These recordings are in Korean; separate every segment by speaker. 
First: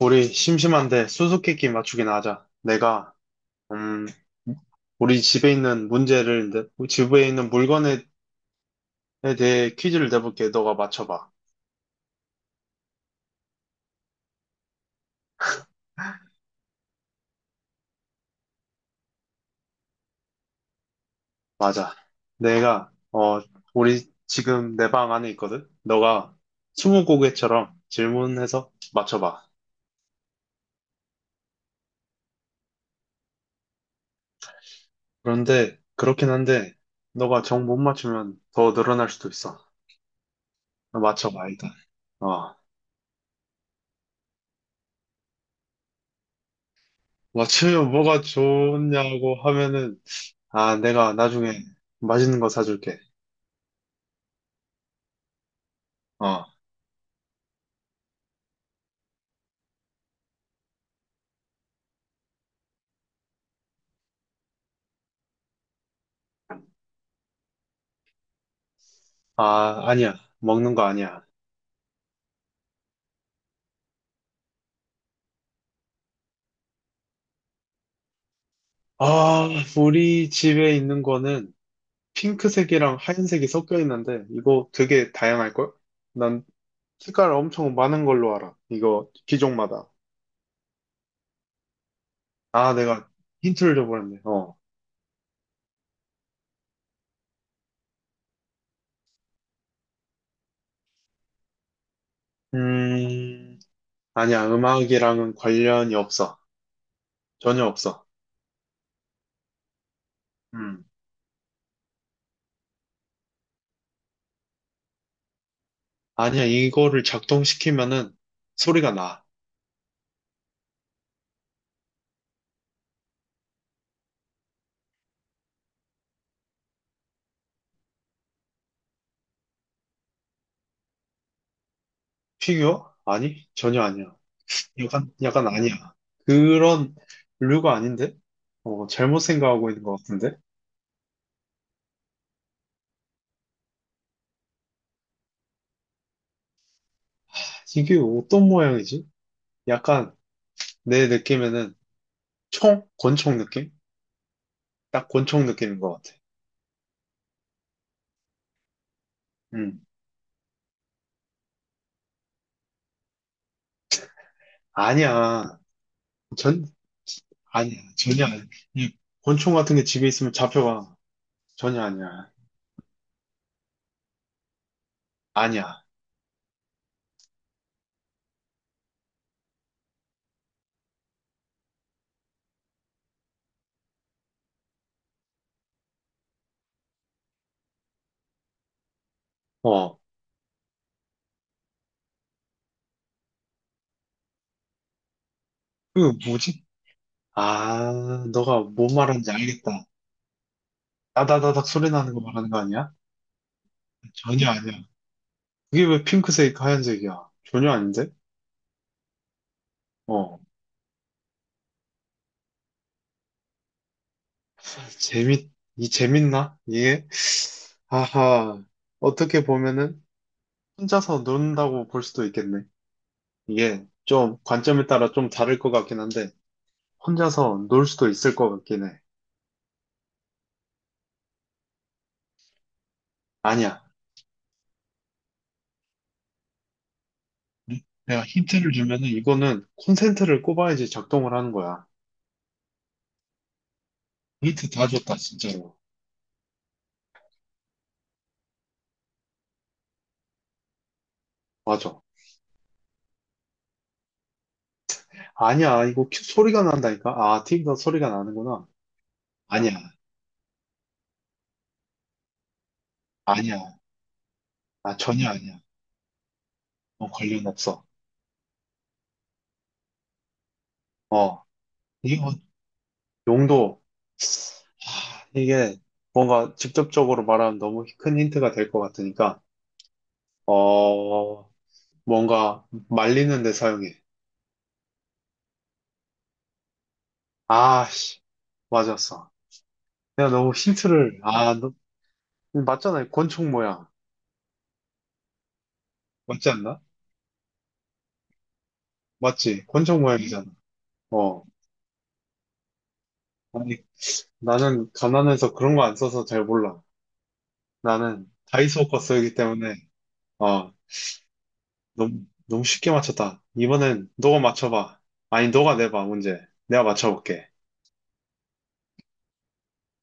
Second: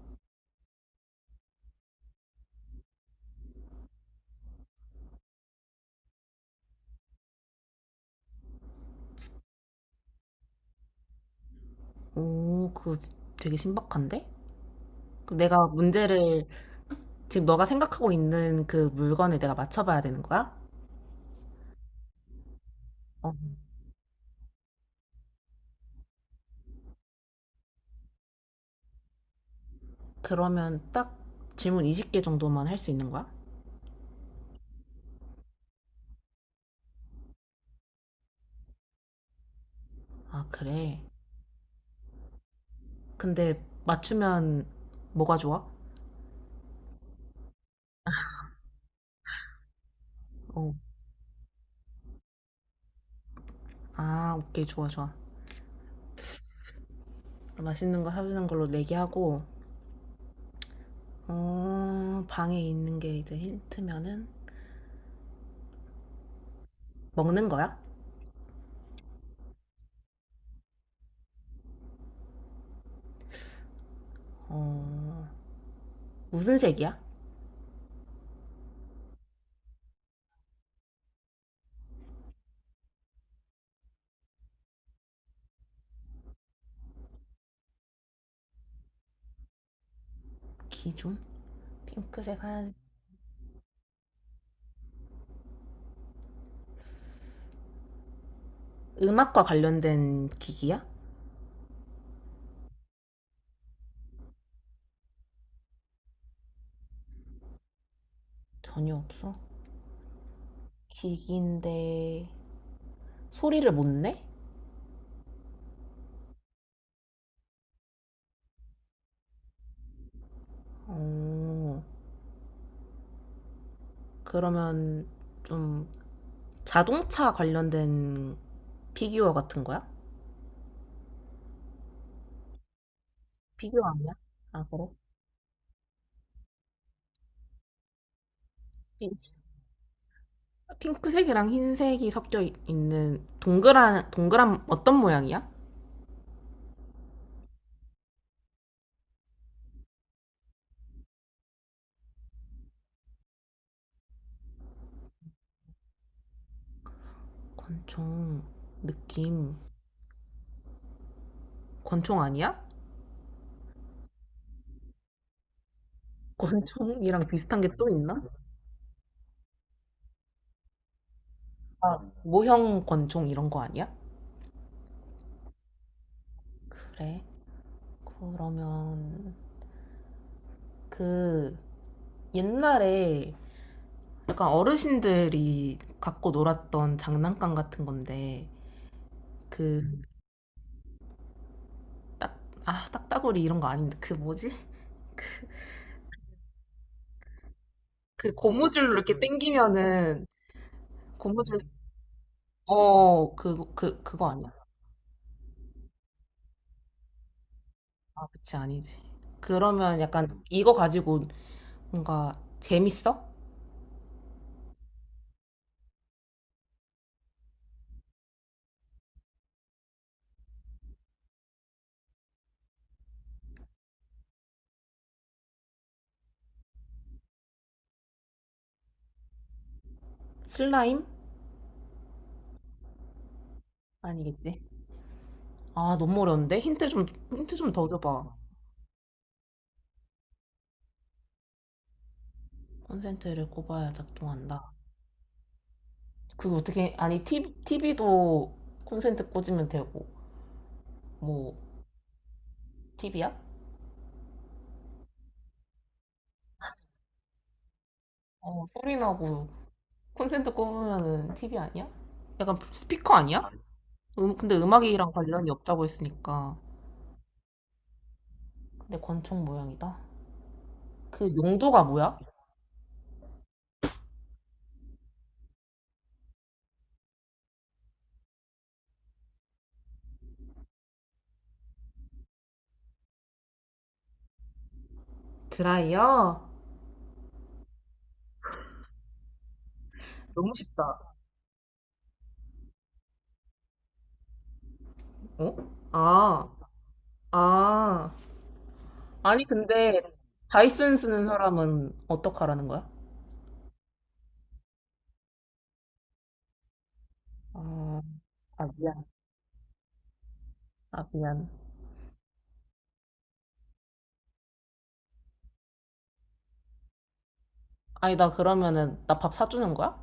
Speaker 1: 우리 심심한데 수수께끼 맞추기나 하자. 내가 음 우리 집에 있는 문제를 집에 있는 물건에 에 대해 퀴즈를 내볼게. 너가 맞춰봐.
Speaker 2: 오 그거 지- 되게 신박한데? 그럼 내가 문제를 지금 너가 생각하고 있는 그 물건에 내가 맞춰봐야 되는 거야?
Speaker 1: 맞아. 내가
Speaker 2: 어,
Speaker 1: 우리 지금 내 방 안에 있거든. 너가 스무고개처럼 질문해서 맞춰봐.
Speaker 2: 그러면 딱 질문 20개 정도만 할 수 있는 거야?
Speaker 1: 그런데 그렇긴 한데 너가 정 못 맞추면 더 늘어날 수도 있어.
Speaker 2: 아, 그래.
Speaker 1: 맞춰봐 일단. 어
Speaker 2: 근데 맞추면 뭐가 좋아?
Speaker 1: 맞추면 뭐가 좋냐고 하면은
Speaker 2: 어.
Speaker 1: 아 내가 나중에 맛있는 거 사줄게.
Speaker 2: 아, 오케이. 좋아, 좋아.
Speaker 1: 어,
Speaker 2: 맛있는 거 사주는 걸로 내기하고, 방에 있는 게 이제 힌트면은 먹는 거야?
Speaker 1: 아, 아니야. 먹는 거 아니야.
Speaker 2: 어, 무슨 색이야?
Speaker 1: 아, 우리 집에 있는 거는 핑크색이랑 하얀색이 섞여 있는데, 이거 되게 다양할걸? 난 색깔 엄청 많은 걸로 알아. 이거 기종마다.
Speaker 2: 기준? 핑크색 한.
Speaker 1: 아, 내가 힌트를 줘버렸네. 어.
Speaker 2: 음악과 관련된 기기야?
Speaker 1: 음, 아니야. 음악이랑은 관련이 없어. 전혀 없어.
Speaker 2: 전혀 없어.
Speaker 1: 음.
Speaker 2: 기기인데 소리를 못 내?
Speaker 1: 아니야. 이거를 작동시키면은 소리가 나.
Speaker 2: 어, 그러면 좀 자동차 관련된 피규어 같은 거야?
Speaker 1: 피규어? 아니, 전혀
Speaker 2: 피규어
Speaker 1: 아니야.
Speaker 2: 아니야? 아, 그래?
Speaker 1: 약간, 약간 아니야. 그런 류가 아닌데?
Speaker 2: 핑-
Speaker 1: 잘못 생각하고 있는 것 같은데?
Speaker 2: 핑크색이랑 흰색이 섞여 있는 동그란 어떤 모양이야?
Speaker 1: 이게 어떤 모양이지? 약간 내 느낌에는 총? 권총 느낌? 딱 권총 느낌인 것 같아.
Speaker 2: 권총 느낌.
Speaker 1: 음.
Speaker 2: 권총 아니야?
Speaker 1: 아니야. 전,
Speaker 2: 권총이랑 비슷한 게
Speaker 1: 아니야.
Speaker 2: 또 있나?
Speaker 1: 전혀 아니야. 이 권총 같은 게 집에 있으면 잡혀가. 전혀
Speaker 2: 아,
Speaker 1: 아니야.
Speaker 2: 모형 권총 이런 거 아니야?
Speaker 1: 아니야.
Speaker 2: 그래. 그러면 그 옛날에 약간 어르신들이 갖고 놀았던 장난감 같은 건데 그
Speaker 1: 어.
Speaker 2: 음. 딱, 아, 딱따구리 이런 거 아닌데 그 뭐지?
Speaker 1: 그 뭐지? 아,
Speaker 2: 그
Speaker 1: 너가
Speaker 2: 고무줄로
Speaker 1: 뭔
Speaker 2: 이렇게
Speaker 1: 말하는지 알겠다.
Speaker 2: 당기면은 고무줄
Speaker 1: 따다다닥
Speaker 2: 음.
Speaker 1: 소리 나는 거 말하는 거 아니야?
Speaker 2: 그거
Speaker 1: 전혀
Speaker 2: 아니야.
Speaker 1: 아니야. 그게 왜 핑크색, 하얀색이야? 전혀 아닌데?
Speaker 2: 아, 그치, 아니지. 그러면
Speaker 1: 어.
Speaker 2: 약간 이거 가지고 뭔가 재밌어?
Speaker 1: 재밌, 이 재밌나? 이게? 아하, 어떻게 보면은 혼자서 논다고 볼 수도 있겠네. 이게 좀 관점에 따라 좀 다를 것 같긴 한데, 혼자서 놀 수도 있을 것 같긴 해.
Speaker 2: 슬라임?
Speaker 1: 아니야.
Speaker 2: 아니겠지. 아, 너무 어려운데? 힌트 좀 더
Speaker 1: 내가
Speaker 2: 줘봐.
Speaker 1: 힌트를 주면은 이거는 콘센트를 꼽아야지 작동을 하는 거야.
Speaker 2: 콘센트를 꼽아야
Speaker 1: 힌트
Speaker 2: 작동한다.
Speaker 1: 다 줬다, 진짜로.
Speaker 2: 그게 어떻게, 아니, TV도 콘센트 꽂으면 되고, 뭐,
Speaker 1: 맞아.
Speaker 2: TV야?
Speaker 1: 아니야, 이거 소리가 난다니까? 아, 티비가 소리가
Speaker 2: 어,
Speaker 1: 나는구나.
Speaker 2: 소리 나고
Speaker 1: 아니야,
Speaker 2: 콘센트 꼽으면은 TV 아니야? 약간 스피커 아니야?
Speaker 1: 아니야.
Speaker 2: 근데
Speaker 1: 아,
Speaker 2: 음악이랑
Speaker 1: 전혀
Speaker 2: 관련이
Speaker 1: 아니야.
Speaker 2: 없다고 했으니까.
Speaker 1: 어, 관련 없어.
Speaker 2: 근데 권총 모양이다. 그
Speaker 1: 어,
Speaker 2: 용도가 뭐야?
Speaker 1: 이거 용도. 이게 뭔가 직접적으로 말하면 너무 큰 힌트가 될 것 같으니까, 어, 뭔가 말리는 데 사용해.
Speaker 2: 드라이어?
Speaker 1: 아, 씨, 맞았어. 내가
Speaker 2: 너무
Speaker 1: 너무
Speaker 2: 쉽다.
Speaker 1: 힌트를, 아, 맞잖아. 권총 모양.
Speaker 2: 어? 아,
Speaker 1: 맞지 않나?
Speaker 2: 아. 아니,
Speaker 1: 맞지?
Speaker 2: 근데
Speaker 1: 권총 모양이잖아.
Speaker 2: 다이슨 쓰는
Speaker 1: 어.
Speaker 2: 사람은 어떡하라는 거야?
Speaker 1: 아니, 나는 가난해서 그런 거 안 써서 잘 몰라.
Speaker 2: 아,
Speaker 1: 나는
Speaker 2: 아,
Speaker 1: 다이소 거
Speaker 2: 미안.
Speaker 1: 쓰기 때문에, 어,
Speaker 2: 아, 미안.
Speaker 1: 너무, 너무 쉽게 맞췄다. 이번엔 너가 맞춰봐. 아니, 너가 내봐, 문제. 내가 맞춰볼게.
Speaker 2: 아니, 나 그러면은 나 밥 사주는 거야?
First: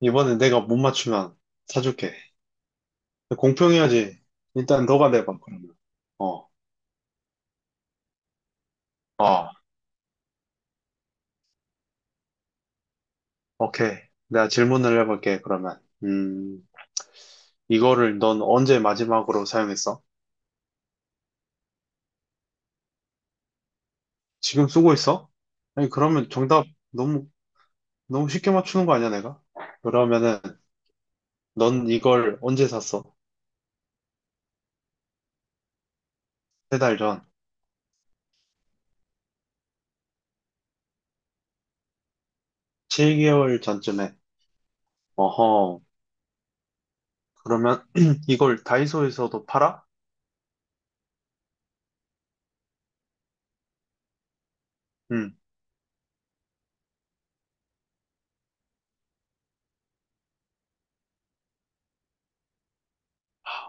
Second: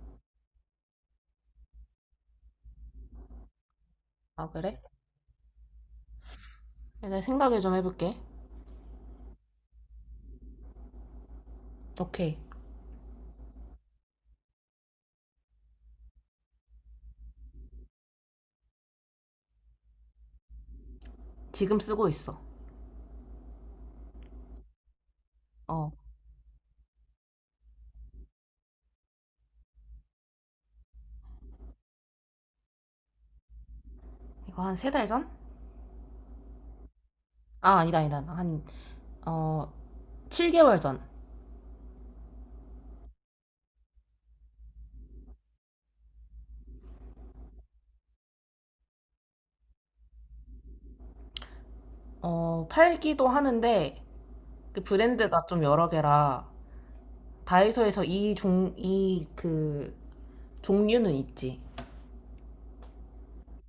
Speaker 1: 이번에 내가 못 맞추면 사줄게. 공평해야지.
Speaker 2: 아, 그래?
Speaker 1: 일단 너가 내봐, 그러면. 어,
Speaker 2: 내가 생각을 좀 해볼게.
Speaker 1: 어,
Speaker 2: 오케이.
Speaker 1: 오케이. 내가 질문을 해볼게, 그러면. 이거를 넌 언제 마지막으로 사용했어?
Speaker 2: 지금 쓰고 있어.
Speaker 1: 지금 쓰고 있어? 아니,
Speaker 2: 어,
Speaker 1: 그러면 정답 너무, 너무 쉽게 맞추는 거 아니야, 내가? 그러면은, 넌 이걸 언제 샀어?
Speaker 2: 이거 한 3달 전?
Speaker 1: 3달 전.
Speaker 2: 아, 아니다, 아니다. 한, 어, 7개월 전.
Speaker 1: 7개월 전쯤에. 어허. 그러면 이걸 다이소에서도 팔아?
Speaker 2: 어, 팔기도 하는데, 그
Speaker 1: 음.
Speaker 2: 브랜드가 좀 여러 개라, 다이소에서 이 종, 이 그, 종류는 있지.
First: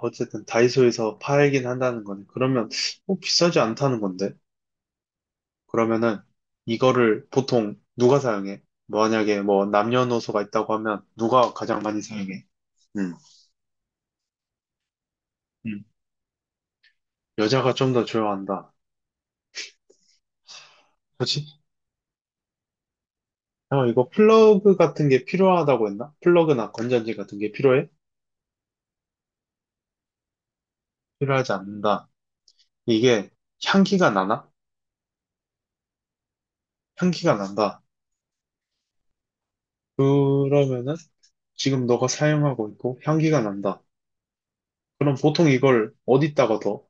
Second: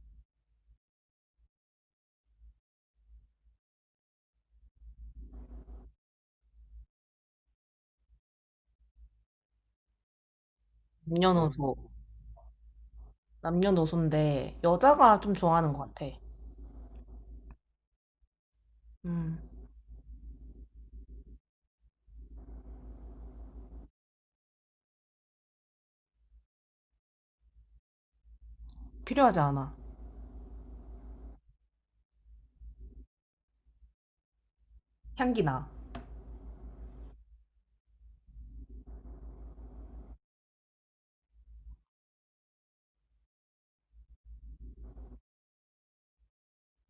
Speaker 1: 어쨌든 다이소에서 팔긴 한다는 거네. 그러면 뭐 비싸지 않다는 건데. 그러면은 이거를 보통 누가 사용해? 만약에 뭐 남녀노소가 있다고 하면 누가
Speaker 2: 남녀노소.
Speaker 1: 가장 많이 사용해? 음.
Speaker 2: 남녀노소인데, 여자가 좀 좋아하는 것
Speaker 1: 음.
Speaker 2: 같아.
Speaker 1: 여자가 좀 더 좋아한다.
Speaker 2: 음.
Speaker 1: 그렇지? 이거 플러그 같은 게 필요하다고 했나? 플러그나 건전지 같은 게 필요해?
Speaker 2: 필요하지 않아.
Speaker 1: 필요하지 않는다. 이게 향기가 나나?
Speaker 2: 향기나.
Speaker 1: 향기가 난다. 그러면은 지금 너가 사용하고 있고 향기가 난다. 그럼 보통 이걸 어디다가 더?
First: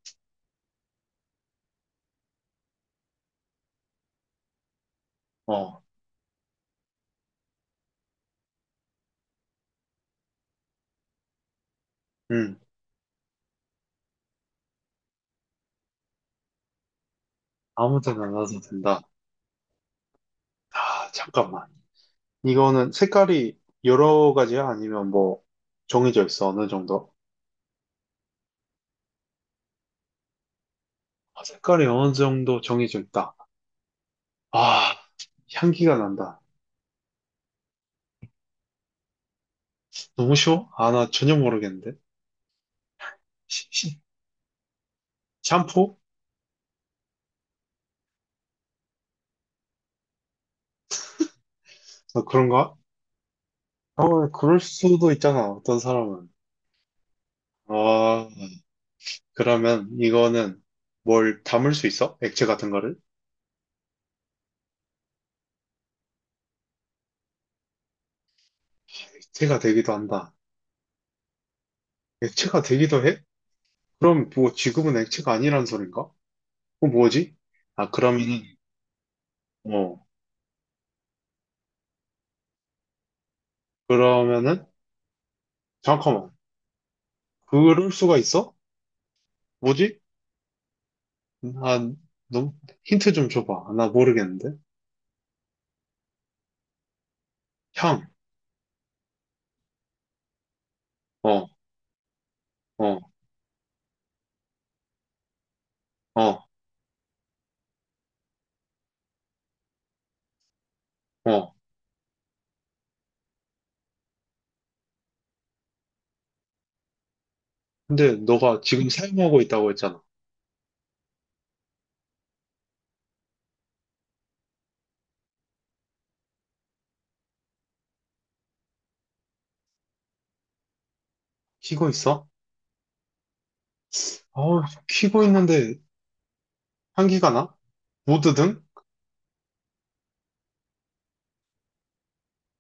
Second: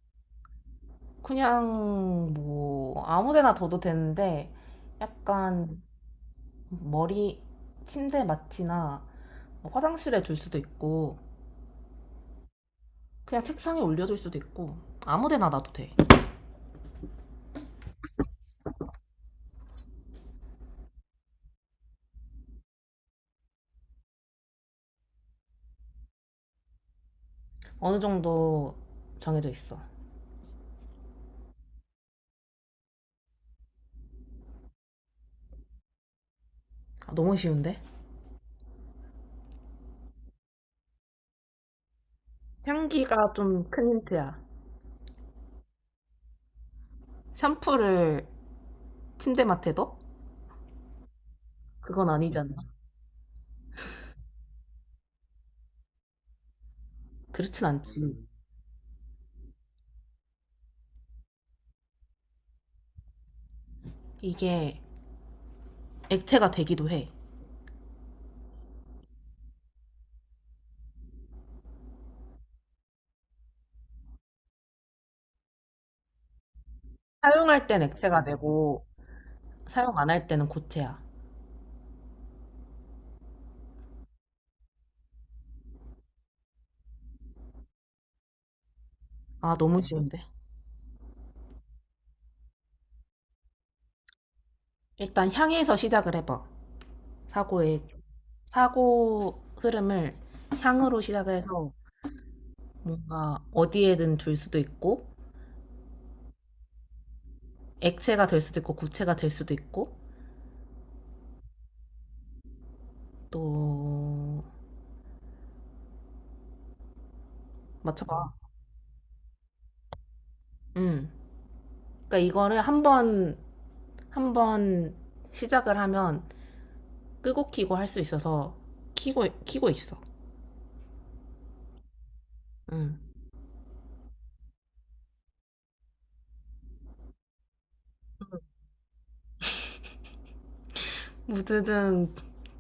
Speaker 2: 그냥, 뭐, 아무 데나 둬도 되는데, 약간,
Speaker 1: 어.
Speaker 2: 머리, 침대 마취나, 뭐 화장실에 둘 수도 있고,
Speaker 1: 음.
Speaker 2: 그냥 책상에 올려줄 수도 있고 아무데나 놔도 돼.
Speaker 1: 아무 데나 놔도 된다. 아, 잠깐만. 이거는 색깔이 여러 가지야? 아니면 뭐 정해져 있어? 어느 정도?
Speaker 2: 어느 정도 정해져 있어.
Speaker 1: 아, 색깔이 어느 정도 정해져 있다. 아, 향기가 난다.
Speaker 2: 아, 너무 쉬운데?
Speaker 1: 너무 쉬워? 아, 나 전혀 모르겠는데.
Speaker 2: 향기가 좀
Speaker 1: 시-
Speaker 2: 큰
Speaker 1: 시-
Speaker 2: 힌트야.
Speaker 1: 샴푸?
Speaker 2: 샴푸를 침대 맡에 둬? 그건
Speaker 1: 어,
Speaker 2: 아니잖아.
Speaker 1: 그런가? 그럴 수도 있잖아. 어떤 사람은.
Speaker 2: 그렇진 않지.
Speaker 1: 아, 그러면 이거는 뭘 담을 수 있어? 액체 같은 거를?
Speaker 2: 이게 액체가 되기도 해.
Speaker 1: 액체가 되기도 한다. 액체가 되기도 해? 그럼 뭐 지금은 액체가 아니란 소린가? 뭐지?
Speaker 2: 사용할 땐
Speaker 1: 아,
Speaker 2: 액체가 되고 사용
Speaker 1: 어,
Speaker 2: 안 할 때는 고체야.
Speaker 1: 그러면은, 잠깐만. 그럴 수가 있어?
Speaker 2: 아, 너무
Speaker 1: 뭐지?
Speaker 2: 쉬운데?
Speaker 1: 아, 너무, 힌트 좀 줘봐. 나 모르겠는데?
Speaker 2: 일단 향에서 시작을 해봐. 사고의
Speaker 1: 향,
Speaker 2: 사고 흐름을 향으로
Speaker 1: 어,
Speaker 2: 시작해서
Speaker 1: 어,
Speaker 2: 뭔가 어디에든 둘 수도 있고
Speaker 1: 어,
Speaker 2: 액체가 될 수도 있고 고체가 될 수도 있고
Speaker 1: 어.
Speaker 2: 또
Speaker 1: 근데
Speaker 2: 맞춰봐.
Speaker 1: 너가 지금 사용하고 있다고 했잖아.
Speaker 2: 음. 그러니까 이거를 한번 시작을 하면 끄고 키고 할 수 있어서 키고 있어.
Speaker 1: 키고 있어?
Speaker 2: 음.
Speaker 1: 어, 키고 있는데 향기가 나? 모드등?
Speaker 2: 무드등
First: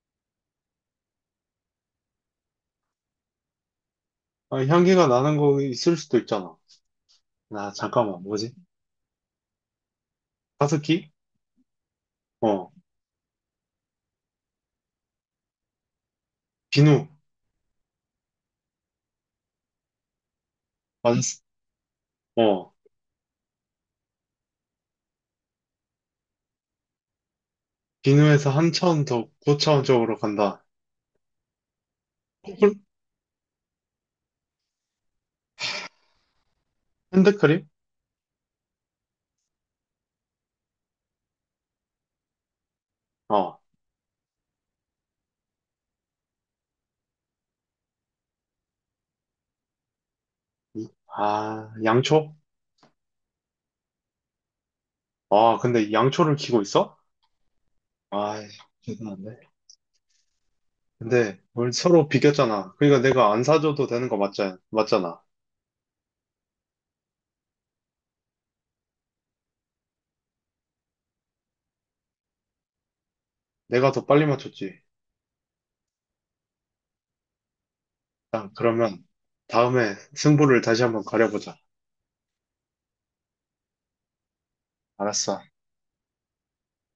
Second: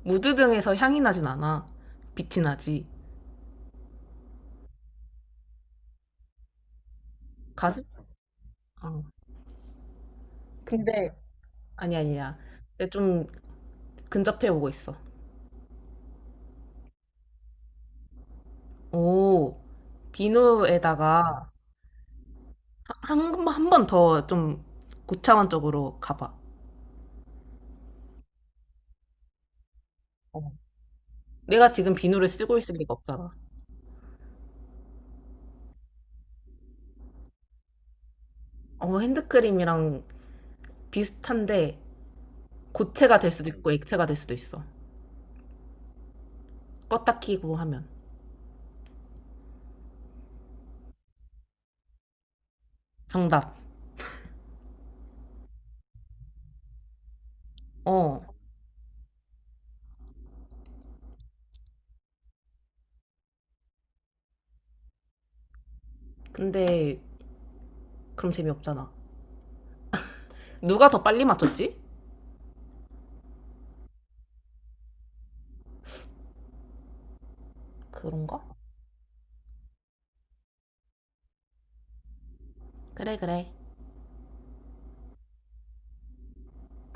Speaker 2: 무드등에서 향이 나진 않아. 빛이 나지.
Speaker 1: 아, 향기가 나는 거 있을 수도 있잖아. 아,
Speaker 2: 가습.
Speaker 1: 잠깐만. 뭐지?
Speaker 2: 어.
Speaker 1: 가습기?
Speaker 2: 근데 아니 아니야.
Speaker 1: 어,
Speaker 2: 근데 좀 근접해 오고 있어.
Speaker 1: 비누.
Speaker 2: 오.
Speaker 1: 완,
Speaker 2: 비누에다가
Speaker 1: 어,
Speaker 2: 한 번 더 좀 고차원적으로 가봐.
Speaker 1: 비누에서 한참 더 고차원적으로 간다.
Speaker 2: 내가 지금 비누를 쓰고 있을
Speaker 1: 콜?
Speaker 2: 리가 없잖아.
Speaker 1: 핸드크림?
Speaker 2: 어, 핸드크림이랑 비슷한데 고체가 될 수도
Speaker 1: 어.
Speaker 2: 있고 액체가 될 수도 있어. 껐다 키고 하면.
Speaker 1: 아, 양초?
Speaker 2: 정답.
Speaker 1: 아, 근데 양초를 키고 있어?
Speaker 2: 어.
Speaker 1: 아, 대단한데. 근데 우리 서로 비겼잖아. 그러니까 내가 안 사줘도 되는 거 맞자, 맞잖아.
Speaker 2: 근데 그럼 재미없잖아. 누가 더 빨리 맞췄지?
Speaker 1: 내가 더 빨리 맞췄지.
Speaker 2: 그런가?
Speaker 1: 일 그러면 다음에 승부를 다시 한번 가려보자.
Speaker 2: 그래, 그래.
Speaker 1: 알았어.